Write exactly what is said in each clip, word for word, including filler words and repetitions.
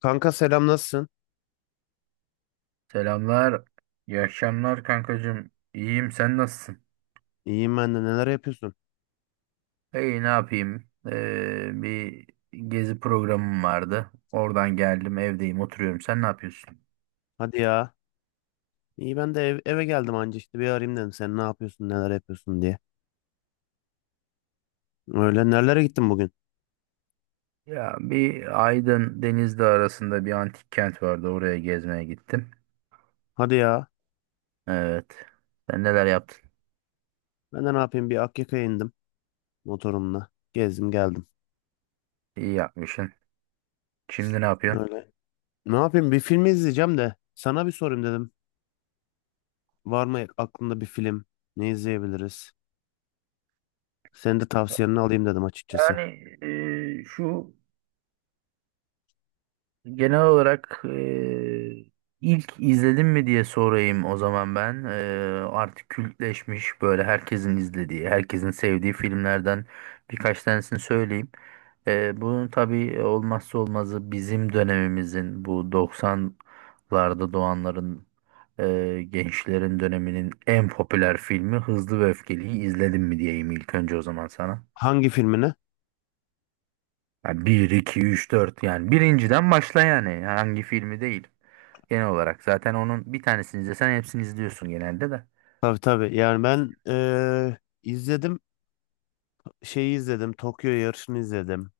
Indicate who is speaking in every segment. Speaker 1: Kanka, selam, nasılsın?
Speaker 2: Selamlar. İyi akşamlar kankacığım. İyiyim, sen nasılsın?
Speaker 1: İyiyim, ben de. Neler yapıyorsun?
Speaker 2: İyi, ne yapayım? Ee, bir gezi programım vardı. Oradan geldim, evdeyim, oturuyorum. Sen ne yapıyorsun?
Speaker 1: Hadi ya. İyi, ben de ev- eve geldim anca, işte bir arayayım dedim, sen ne yapıyorsun, neler yapıyorsun diye. Öyle, nerelere gittin bugün?
Speaker 2: Ya bir Aydın Denizli arasında bir antik kent vardı. Oraya gezmeye gittim.
Speaker 1: Hadi ya.
Speaker 2: Evet. Sen neler yaptın?
Speaker 1: Ben de ne yapayım, bir Akyaka'ya indim motorumla. Gezdim geldim.
Speaker 2: İyi yapmışsın. Şimdi ne yapıyorsun?
Speaker 1: Öyle. Ne yapayım, bir film izleyeceğim de sana bir sorayım dedim. Var mı aklında bir film? Ne izleyebiliriz? Senin de tavsiyenini alayım dedim açıkçası.
Speaker 2: Yani e, şu Genel olarak eee, ilk izledim mi diye sorayım o zaman ben. Eee, artık kültleşmiş, böyle herkesin izlediği, herkesin sevdiği filmlerden birkaç tanesini söyleyeyim. Eee bunun tabii olmazsa olmazı, bizim dönemimizin, bu doksanlarda doğanların, eee, gençlerin döneminin en popüler filmi Hızlı ve Öfkeli'yi izledim mi diyeyim ilk önce o zaman sana.
Speaker 1: Hangi filmini?
Speaker 2: Yani bir, iki, üç, dört, yani birinciden başla, yani hangi filmi değil. Genel olarak zaten onun bir tanesini izlesen hepsini izliyorsun genelde de.
Speaker 1: Tabii tabii, yani ben eee, izledim, şeyi izledim, Tokyo yarışını izledim.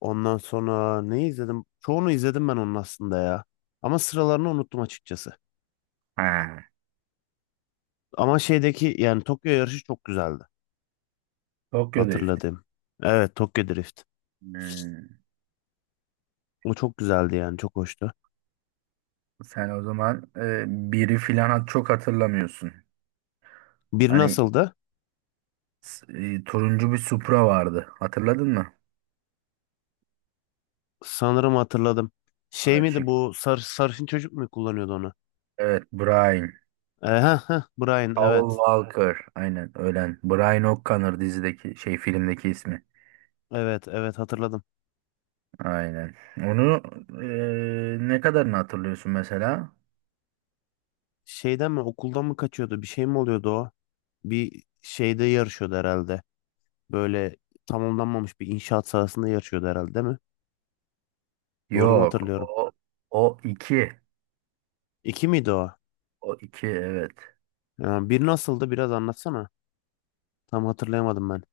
Speaker 1: Ondan sonra ne izledim? Çoğunu izledim ben onun aslında ya. Ama sıralarını unuttum açıkçası.
Speaker 2: Ha.
Speaker 1: Ama şeydeki, yani Tokyo yarışı çok güzeldi.
Speaker 2: Tokyo Drift.
Speaker 1: Hatırladım. Evet, Tokyo Drift.
Speaker 2: Hmm.
Speaker 1: O çok güzeldi, yani çok hoştu.
Speaker 2: Sen o zaman e, biri filan hat- çok hatırlamıyorsun.
Speaker 1: Bir
Speaker 2: Hani
Speaker 1: nasıldı?
Speaker 2: s- e, turuncu bir Supra vardı. Hatırladın mı?
Speaker 1: Sanırım hatırladım. Şey miydi
Speaker 2: Açık.
Speaker 1: bu sar, sarışın çocuk mu kullanıyordu onu?
Speaker 2: Evet, Brian.
Speaker 1: E, heh, heh, Brian,
Speaker 2: Paul
Speaker 1: evet.
Speaker 2: Walker. Aynen, ölen. Brian O'Connor dizideki şey, filmdeki ismi.
Speaker 1: Evet, evet, hatırladım.
Speaker 2: Aynen. Onu eee, ne kadarını hatırlıyorsun mesela?
Speaker 1: Şeyden mi, okuldan mı kaçıyordu? Bir şey mi oluyordu o? Bir şeyde yarışıyordu herhalde. Böyle tamamlanmamış bir inşaat sahasında yarışıyordu herhalde, değil mi? Doğru mu
Speaker 2: Yok.
Speaker 1: hatırlıyorum?
Speaker 2: O, o iki.
Speaker 1: İki miydi o?
Speaker 2: O iki, evet.
Speaker 1: Ya bir nasıldı, biraz anlatsana. Tam hatırlayamadım ben.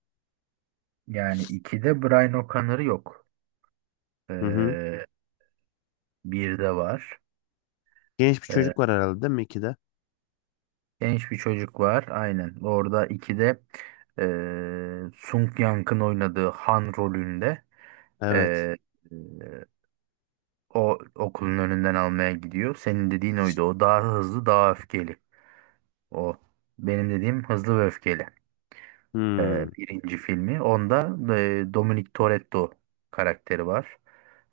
Speaker 2: Yani ikide Brian O'Connor'ı yok.
Speaker 1: Hı hı.
Speaker 2: Eee Birde var.
Speaker 1: Genç bir çocuk
Speaker 2: Eee,
Speaker 1: var herhalde, değil mi, ikide?
Speaker 2: Genç bir çocuk var. Aynen. Orada ikide eee Sung Yang'ın oynadığı Han rolünde
Speaker 1: Evet.
Speaker 2: eee eee, o okulun önünden almaya gidiyor. Senin dediğin oydu. O daha hızlı, daha öfkeli. O. Benim dediğim hızlı ve öfkeli. Ee,
Speaker 1: Hmm.
Speaker 2: birinci filmi. Onda e, Dominic Toretto karakteri var.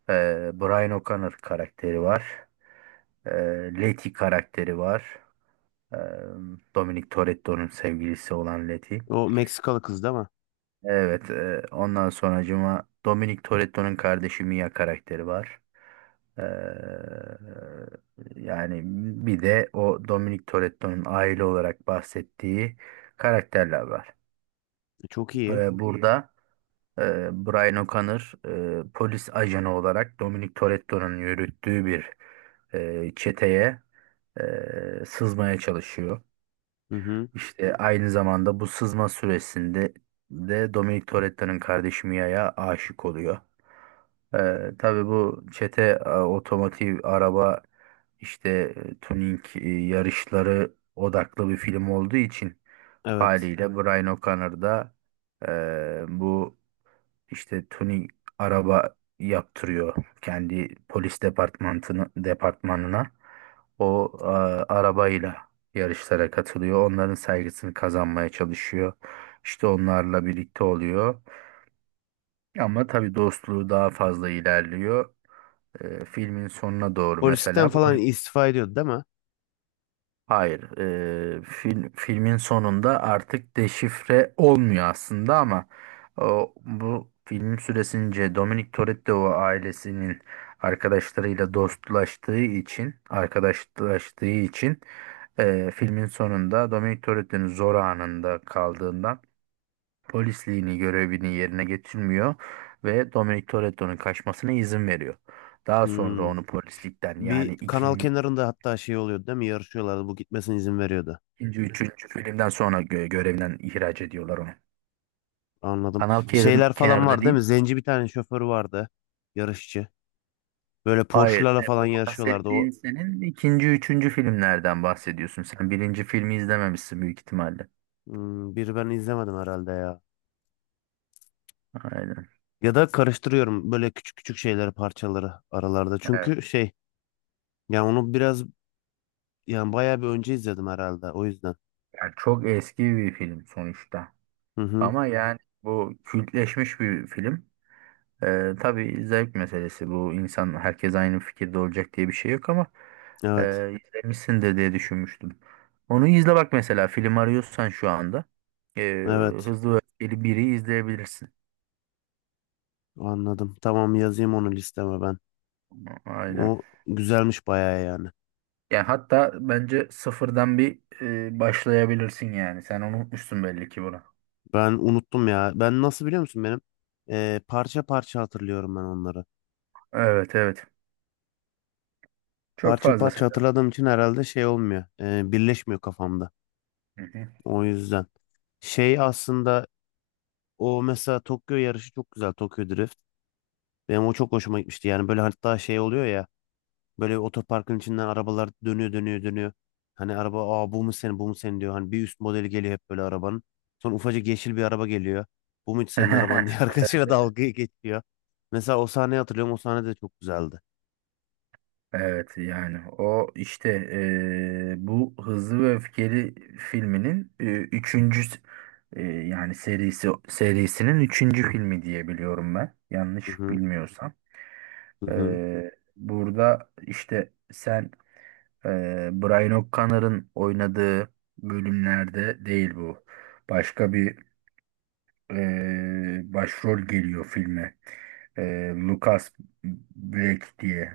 Speaker 2: Ee, Brian O'Connor karakteri var. Ee, Letty karakteri var. Ee, Dominic Toretto'nun sevgilisi olan Letty.
Speaker 1: O Meksikalı kız değil mi?
Speaker 2: Evet. E, ondan sonracıma Dominic Toretto'nun kardeşi Mia karakteri var. Ee, Yani bir de o Dominic Toretto'nun aile olarak bahsettiği karakterler var.
Speaker 1: E, Çok iyi.
Speaker 2: Ve burada e, Brian O'Connor e, polis ajanı olarak Dominic Toretto'nun yürüttüğü bir e, çeteye e, sızmaya çalışıyor.
Speaker 1: Hı hı.
Speaker 2: İşte aynı zamanda bu sızma süresinde de Dominic Toretto'nun kardeşi Mia'ya aşık oluyor. Ee, tabii bu çete e, otomotiv, araba işte, e, tuning, e, yarışları odaklı bir film olduğu için
Speaker 1: Evet.
Speaker 2: haliyle. Evet. Brian O'Connor da e, bu işte tuning araba yaptırıyor kendi polis departmanını departmanına. O e, arabayla yarışlara katılıyor. Onların saygısını kazanmaya çalışıyor. İşte onlarla birlikte oluyor. Ama tabii dostluğu daha fazla ilerliyor. E, filmin sonuna doğru mesela
Speaker 1: Polislikten falan
Speaker 2: poli-
Speaker 1: istifa ediyordu değil mi?
Speaker 2: hayır, e, film filmin sonunda artık deşifre olmuyor aslında, ama o, bu film süresince Dominic Toretto ailesinin arkadaşlarıyla dostlaştığı için, arkadaşlaştığı için, e, filmin sonunda Dominic Toretto'nun zor anında kaldığından polisliğini, görevini yerine getirmiyor ve Dominic Toretto'nun kaçmasına izin veriyor. Daha sonra
Speaker 1: Hmm.
Speaker 2: onu polislikten,
Speaker 1: Bir
Speaker 2: yani Hmm.
Speaker 1: kanal
Speaker 2: ikinci,
Speaker 1: kenarında hatta şey oluyordu değil mi? Yarışıyorlardı. Bu gitmesine izin veriyordu.
Speaker 2: İkinci, üçüncü filmden sonra gö- görevinden ihraç ediyorlar onu.
Speaker 1: Anladım.
Speaker 2: Kanal kenarı-
Speaker 1: Şeyler falan
Speaker 2: kenarında
Speaker 1: var değil mi?
Speaker 2: değil.
Speaker 1: Zenci bir tane şoförü vardı. Yarışçı. Böyle
Speaker 2: Hayır,
Speaker 1: Porsche'larla
Speaker 2: e,
Speaker 1: falan
Speaker 2: bu
Speaker 1: yarışıyorlardı. O
Speaker 2: bahsettiğin senin ikinci, üçüncü filmlerden bahsediyorsun. Sen birinci filmi izlememişsin büyük ihtimalle.
Speaker 1: hmm, biri ben izlemedim herhalde ya.
Speaker 2: Aynen.
Speaker 1: Ya da karıştırıyorum böyle küçük küçük şeyleri, parçaları aralarda.
Speaker 2: Evet.
Speaker 1: Çünkü şey, yani onu biraz, yani bayağı bir önce izledim herhalde, o yüzden.
Speaker 2: Yani çok eski bir film sonuçta.
Speaker 1: Hı hı.
Speaker 2: Ama yani bu kültleşmiş bir film. Ee, tabii zevk meselesi bu, insan herkes aynı fikirde olacak diye bir şey yok ama
Speaker 1: Evet.
Speaker 2: e, izlemişsindir diye düşünmüştüm. Onu izle bak, mesela film arıyorsan şu anda e,
Speaker 1: Evet.
Speaker 2: Hızlı ve Öfkeli biri izleyebilirsin.
Speaker 1: Anladım. Tamam, yazayım onu listeme ben.
Speaker 2: Aynen.
Speaker 1: O güzelmiş bayağı yani.
Speaker 2: Yani hatta bence sıfırdan bir e, başlayabilirsin yani. Sen unutmuşsun belli ki bunu.
Speaker 1: Ben unuttum ya. Ben nasıl biliyor musun benim? Ee, parça parça hatırlıyorum ben onları.
Speaker 2: Evet, evet. Çok
Speaker 1: Parça
Speaker 2: fazla
Speaker 1: parça
Speaker 2: sever.
Speaker 1: hatırladığım için herhalde şey olmuyor. Ee, birleşmiyor kafamda.
Speaker 2: Hı hı.
Speaker 1: O yüzden. Şey aslında, o mesela Tokyo yarışı çok güzel. Tokyo Drift. Benim o çok hoşuma gitmişti. Yani böyle hatta şey oluyor ya. Böyle otoparkın içinden arabalar dönüyor dönüyor dönüyor. Hani araba, aa bu mu senin, bu mu senin diyor. Hani bir üst modeli geliyor hep böyle arabanın. Sonra ufacık yeşil bir araba geliyor. Bu mu hiç senin araban diye arkadaşıyla dalga geçiyor. Mesela o sahneyi hatırlıyorum. O sahne de çok güzeldi.
Speaker 2: Evet, yani o işte eee, bu Hızlı ve Öfkeli filminin, eee, üçüncü s- eee, yani serisi serisinin üçüncü filmi diye biliyorum ben,
Speaker 1: Hı
Speaker 2: yanlış
Speaker 1: hı,
Speaker 2: bilmiyorsam.
Speaker 1: hı hı.
Speaker 2: Eee, burada işte sen eee Brian O'Connor'ın oynadığı bölümlerde değil bu. Başka bir eee, başrol geliyor filme. Eee Lucas Black diye.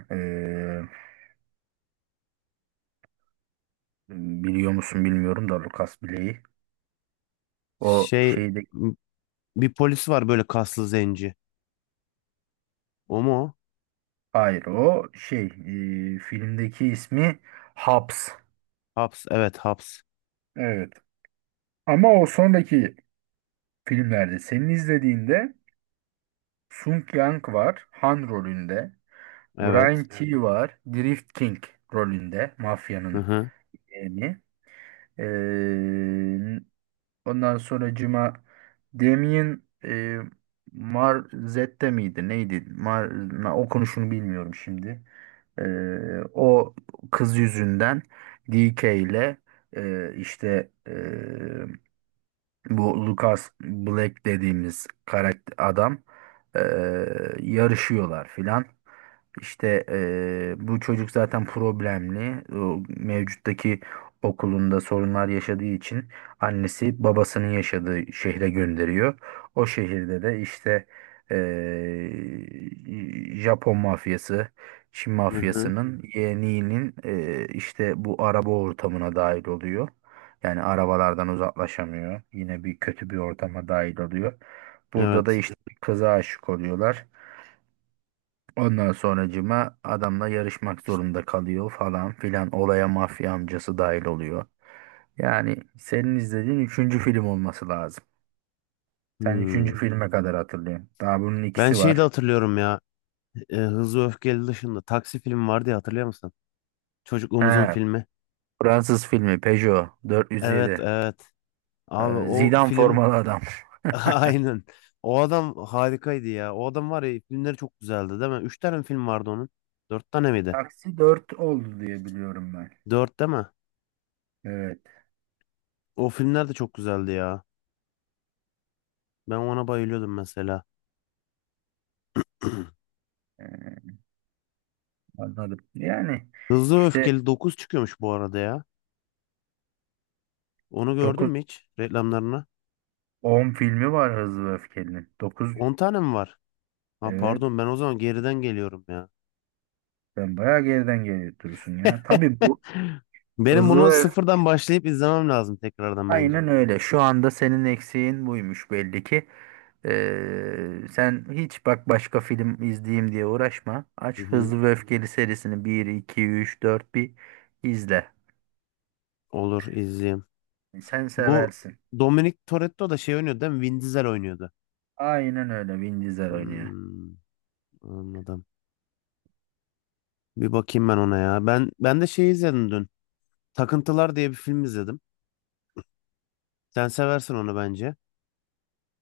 Speaker 2: Biliyor musun bilmiyorum da Lucas Blake'i. O
Speaker 1: Şey,
Speaker 2: şeyde,
Speaker 1: m- bir polis var böyle, kaslı zenci. O mu o?
Speaker 2: hayır o şey, e, filmdeki ismi Hobbs.
Speaker 1: Haps. Evet, Haps.
Speaker 2: Evet. Ama o sonraki filmlerde senin izlediğinde Sung Yang var Han rolünde. Brian.
Speaker 1: Evet.
Speaker 2: Evet. T var Drift King rolünde,
Speaker 1: Hı
Speaker 2: mafyanın
Speaker 1: hı.
Speaker 2: yeğeni. Ee, Ondan sonra Cuma Damien, e, Marzette miydi? Neydi? Mar, na- okunuşunu bilmiyorum şimdi. E, O kız yüzünden D K ile, e, işte e, bu Lucas Black dediğimiz karakter adam, eee, yarışıyorlar filan. İşte eee, bu çocuk zaten problemli. O mevcuttaki okulunda sorunlar yaşadığı için annesi babasının yaşadığı şehre gönderiyor. O şehirde de işte eee, Japon mafyası, Çin
Speaker 1: Hı hı.
Speaker 2: mafyasının yeğeninin, eee, işte bu araba ortamına dahil oluyor. Yani arabalardan uzaklaşamıyor. Yine bir kötü bir ortama dahil oluyor. Burada da
Speaker 1: Evet.
Speaker 2: işte bir kıza aşık oluyorlar. Ondan sonracıma adamla yarışmak zorunda kalıyor falan filan. Olaya mafya amcası dahil oluyor. Yani senin izlediğin üçüncü film olması lazım. Sen üçüncü
Speaker 1: Hmm.
Speaker 2: filme kadar hatırlıyorsun. Daha bunun
Speaker 1: Ben
Speaker 2: ikisi
Speaker 1: şeyi de
Speaker 2: var.
Speaker 1: hatırlıyorum ya. e, Hızlı Öfkeli dışında Taksi filmi vardı ya, hatırlıyor musun?
Speaker 2: He.
Speaker 1: Çocukluğumuzun filmi.
Speaker 2: Fransız filmi Peugeot
Speaker 1: Evet,
Speaker 2: dört yüz yedi.
Speaker 1: evet. Abi
Speaker 2: Ee,
Speaker 1: o
Speaker 2: Zidane
Speaker 1: film
Speaker 2: formalı adam.
Speaker 1: aynen. O adam harikaydı ya. O adam var ya, filmleri çok güzeldi değil mi? Üç tane mi film vardı onun. Dört tane miydi?
Speaker 2: Taksi dört oldu diye biliyorum ben.
Speaker 1: Dört değil mi?
Speaker 2: Evet,
Speaker 1: O filmler de çok güzeldi ya. Ben ona bayılıyordum mesela.
Speaker 2: yani. Anladım. Yani
Speaker 1: Hızlı ve
Speaker 2: işte
Speaker 1: Öfkeli dokuz çıkıyormuş bu arada ya. Onu gördün
Speaker 2: dokuz
Speaker 1: mü hiç reklamlarına?
Speaker 2: on filmi var Hızlı ve Öfkeli'nin. Dokuz,
Speaker 1: On tane mi var? Ha,
Speaker 2: evet,
Speaker 1: pardon, ben o zaman geriden geliyorum ya.
Speaker 2: sen bayağı geriden geliyorsun ya. Tabii bu
Speaker 1: Benim
Speaker 2: Hızlı
Speaker 1: bunu
Speaker 2: ve Öfkeli,
Speaker 1: sıfırdan başlayıp izlemem lazım tekrardan bence.
Speaker 2: aynen öyle. Şu anda senin eksiğin buymuş belli ki. Ee, sen hiç bak başka film izleyeyim diye uğraşma.
Speaker 1: Hı
Speaker 2: Aç
Speaker 1: hı.
Speaker 2: Hızlı ve Öfkeli serisini, bir, iki, üç, dört, bir izle.
Speaker 1: Olur, izleyeyim.
Speaker 2: Sen
Speaker 1: Bu
Speaker 2: seversin.
Speaker 1: Dominic Toretto da şey oynuyordu değil mi? Vin Diesel oynuyordu.
Speaker 2: Aynen öyle, Vin Diesel oynuyor.
Speaker 1: Hmm, anladım. Bir bakayım ben ona ya. Ben ben de şey izledim dün. Takıntılar diye bir film izledim. Sen seversin onu bence.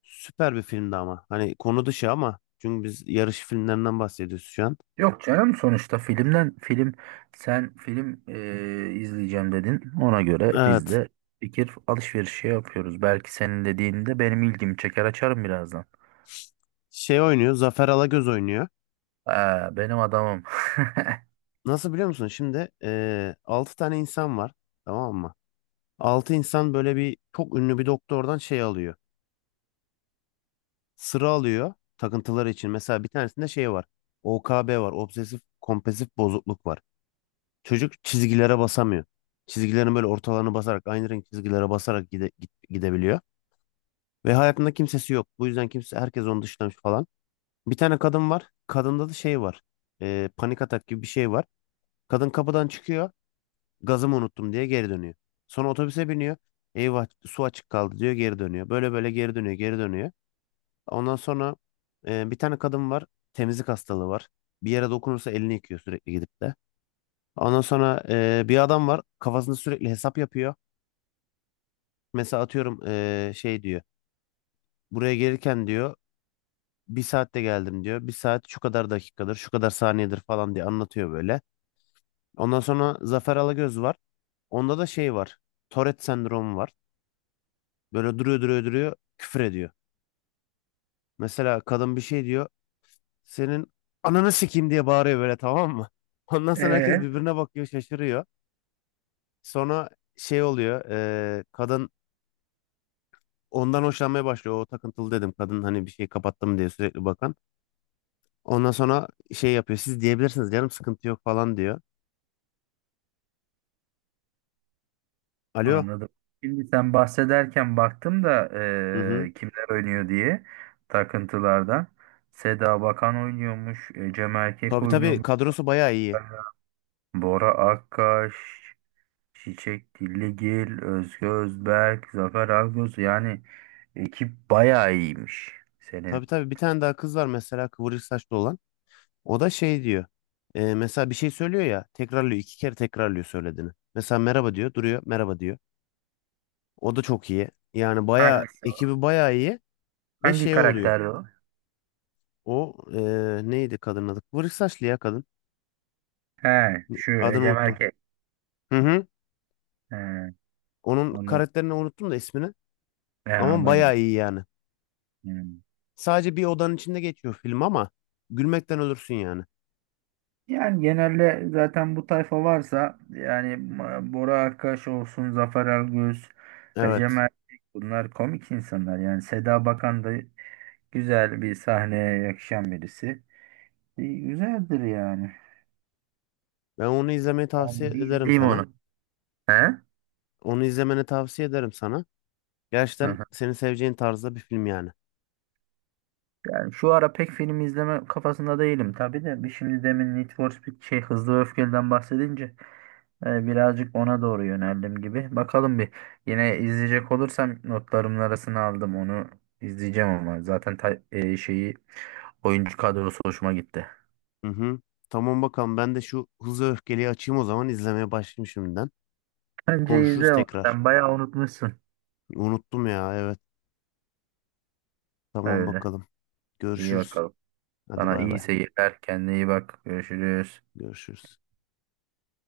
Speaker 1: Süper bir filmdi ama. Hani konu dışı ama. Çünkü biz yarış filmlerinden bahsediyoruz şu an.
Speaker 2: Yok canım, sonuçta filmden film, sen film e, izleyeceğim dedin. Ona göre biz
Speaker 1: Evet.
Speaker 2: de fikir alışverişi yapıyoruz. Belki senin dediğinde benim ilgimi çeker, açarım birazdan.
Speaker 1: Şey oynuyor. Zafer Alagöz oynuyor.
Speaker 2: Aa, benim adamım.
Speaker 1: Nasıl biliyor musun? Şimdi eee altı tane insan var. Tamam mı? Altı insan böyle, bir çok ünlü bir doktordan şey alıyor. Sıra alıyor takıntıları için. Mesela bir tanesinde şey var. O K B var. Obsesif kompulsif bozukluk var. Çocuk çizgilere basamıyor. Çizgilerin böyle ortalarını basarak, aynı renk çizgilere basarak gide- git- gidebiliyor. Ve hayatında kimsesi yok. Bu yüzden kimse, herkes onu dışlamış falan. Bir tane kadın var. Kadında da şey var. Eee, panik atak gibi bir şey var. Kadın kapıdan çıkıyor. Gazımı unuttum diye geri dönüyor. Sonra otobüse biniyor. Eyvah su açık kaldı diyor, geri dönüyor. Böyle böyle geri dönüyor, geri dönüyor. Ondan sonra e, bir tane kadın var. Temizlik hastalığı var. Bir yere dokunursa elini yıkıyor sürekli, gidip de. Ondan sonra e, bir adam var. Kafasında sürekli hesap yapıyor. Mesela atıyorum, e, şey diyor. Buraya gelirken diyor bir saatte geldim diyor. Bir saat şu kadar dakikadır, şu kadar saniyedir falan diye anlatıyor böyle. Ondan sonra Zafer Alagöz var. Onda da şey var. Tourette sendromu var. Böyle duruyor duruyor duruyor, küfür ediyor. Mesela kadın bir şey diyor. Senin ananı sikeyim diye bağırıyor böyle, tamam mı? Ondan sonra herkes
Speaker 2: Ee,
Speaker 1: birbirine bakıyor, şaşırıyor. Sonra şey oluyor. eee, kadın ondan hoşlanmaya başlıyor. O takıntılı dedim, kadın hani bir şey kapattım diye sürekli bakan. Ondan sonra şey yapıyor. Siz diyebilirsiniz, canım sıkıntı yok falan diyor. Alo.
Speaker 2: Anladım. Şimdi sen bahsederken baktım da
Speaker 1: Hı hı.
Speaker 2: e, kimler oynuyor diye takıntılardan. Seda Bakan oynuyormuş, e, Cem Erkek
Speaker 1: Tabii tabii,
Speaker 2: oynuyormuş,
Speaker 1: kadrosu bayağı iyi.
Speaker 2: Bora Akkaş, Çiçek Dilligil, Özge Özberk, Zafer Algöz, yani ekip bayağı iyiymiş.
Speaker 1: Tabii
Speaker 2: Senin
Speaker 1: tabii, bir tane daha kız var mesela, kıvırcık saçlı olan. O da şey diyor. e, mesela bir şey söylüyor ya, tekrarlıyor, iki kere tekrarlıyor söylediğini. Mesela merhaba diyor, duruyor, merhaba diyor. O da çok iyi. Yani bayağı
Speaker 2: hangisi? O?
Speaker 1: ekibi bayağı iyi ve
Speaker 2: Hangi
Speaker 1: şey oluyor.
Speaker 2: karakterdi o?
Speaker 1: O, e, neydi kadının adı? Kıvırcık saçlı ya kadın.
Speaker 2: He, şu
Speaker 1: Adını
Speaker 2: Ecem
Speaker 1: unuttum.
Speaker 2: Erkek.
Speaker 1: Hı hı.
Speaker 2: He,
Speaker 1: Onun
Speaker 2: anladım.
Speaker 1: karakterini unuttum da, ismini.
Speaker 2: He,
Speaker 1: Ama
Speaker 2: anladım.
Speaker 1: bayağı iyi yani.
Speaker 2: Hmm.
Speaker 1: Sadece bir odanın içinde geçiyor film ama gülmekten ölürsün yani.
Speaker 2: Yani genelde zaten bu tayfa varsa yani, Ma- Bora Akkaş olsun, Zafer Algöz, Ecem
Speaker 1: Evet.
Speaker 2: Erkek, bunlar komik insanlar. Yani Seda Bakan da güzel bir sahneye yakışan birisi. E, Güzeldir yani.
Speaker 1: Ben onu izlemeyi tavsiye
Speaker 2: Ben bir
Speaker 1: ederim
Speaker 2: izleyeyim
Speaker 1: sana.
Speaker 2: onu. He? Hı
Speaker 1: Onu izlemeni tavsiye ederim sana. Gerçekten
Speaker 2: hı.
Speaker 1: seni seveceğin tarzda bir film yani.
Speaker 2: Yani şu ara pek film izleme kafasında değilim tabii de bir, şimdi demin Need for Speed, şey Hızlı ve Öfkeli'den bahsedince e, birazcık ona doğru yöneldim gibi. Bakalım, bir yine izleyecek olursam notlarımın arasına aldım onu, izleyeceğim, ama zaten ta- e, şeyi, oyuncu kadrosu hoşuma gitti.
Speaker 1: Hı hı. Tamam bakalım, ben de şu Hızlı Öfkeli'yi açayım o zaman, izlemeye başlayayım şimdiden.
Speaker 2: Bence
Speaker 1: Konuşuruz
Speaker 2: izle onu.
Speaker 1: tekrar.
Speaker 2: Sen bayağı unutmuşsun.
Speaker 1: Unuttum ya, evet. Tamam
Speaker 2: Öyle.
Speaker 1: bakalım.
Speaker 2: İyi
Speaker 1: Görüşürüz.
Speaker 2: bakalım.
Speaker 1: Hadi,
Speaker 2: Sana
Speaker 1: bay
Speaker 2: iyi
Speaker 1: bay.
Speaker 2: seyirler. Kendine iyi bak. Görüşürüz.
Speaker 1: Görüşürüz.